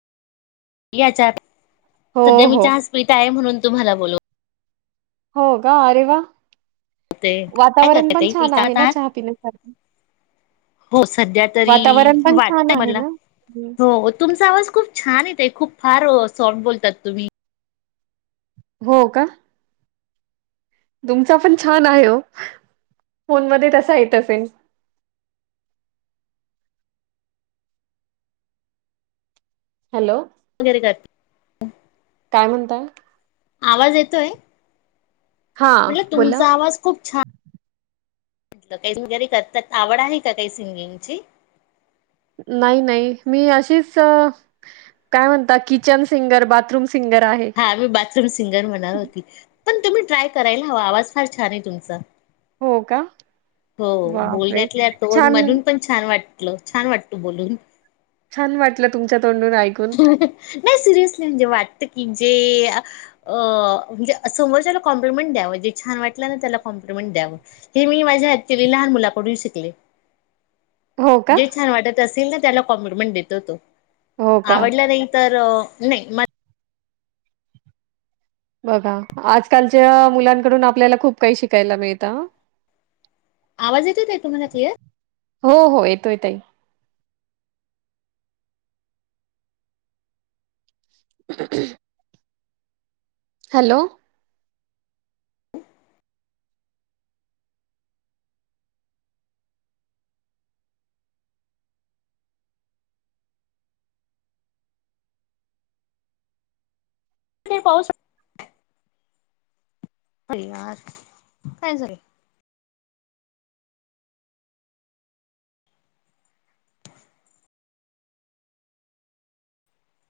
याच्या चहा हो, प्यायला, सध्या मी हो. चहाजपीता आहे, म्हणून तुम्हाला बोलवाला. हो का अरे वा. बोलवते. काय वातावरण करता पण ताई छान आहे विकात ना आहात? चहा पिण्यासारख हो सध्या तरी वाटत छान आहे मला ना? हं. हो तुमचा आवाज खूप छान येते, खूप फार सॉफ्ट बोलतात तुम्ही हो का. तुमचा पण छान आहे, हो फोन मध्ये तसा येत असेल, हॅलो. वगैरे काय [unintelligible] काय म्हणताय. आवाज येतोय. हां, म्हणलं, बोला. तुमचा आवाज खूप छान रियाज वगैरे करतात. आवड आहे का काही सिंगिंगची. नाही नाही. मी अशीच, काय म्हणतात? किचन सिंगर, बाथरूम सिंगर आहे. हा, मी बाथरूम सिंगर म्हणणार होती. पण तुम्ही, ट्राय करायला हवा. आवाज फार छान आहे तुमचा. हो, का? हो, बापरे! बोलण्यातल्या टोन छान म्हधून पण छान वाटलं, छान वाटतं बोलून. छान वाटलं, तुमच्या तोंडून ऐकून. नाही नाही सिरियसली, म्हणजे वाटतं की जे अ म्हणजे अ समोरच्याला कॉम्प्लिमेंट द्यावं, म्हणजे छान वाटलं ना, त्याला कॉम्प्लिमेंट द्या [unintelligible] हे मी माझ्या ऍक्चूअली लहान मुलाकडून शिकले. [inaudible] हो का? जे छान वाटत असेल ना, त्याला कॉम्प्लिमेंट देतो तो. हो का? आवडल नाही तर अ नाही मा बघा, आजकालच्या मुलांकडून आपल्याला खूप काही शिकायला मिळतं हां. आवाज येतोय काय, तुम्हाला क्लिअर? हो हो, येतोय ताई. [unintelligible] हॅलो. [unintelligible] पाऊस अरे यार! काय झालं?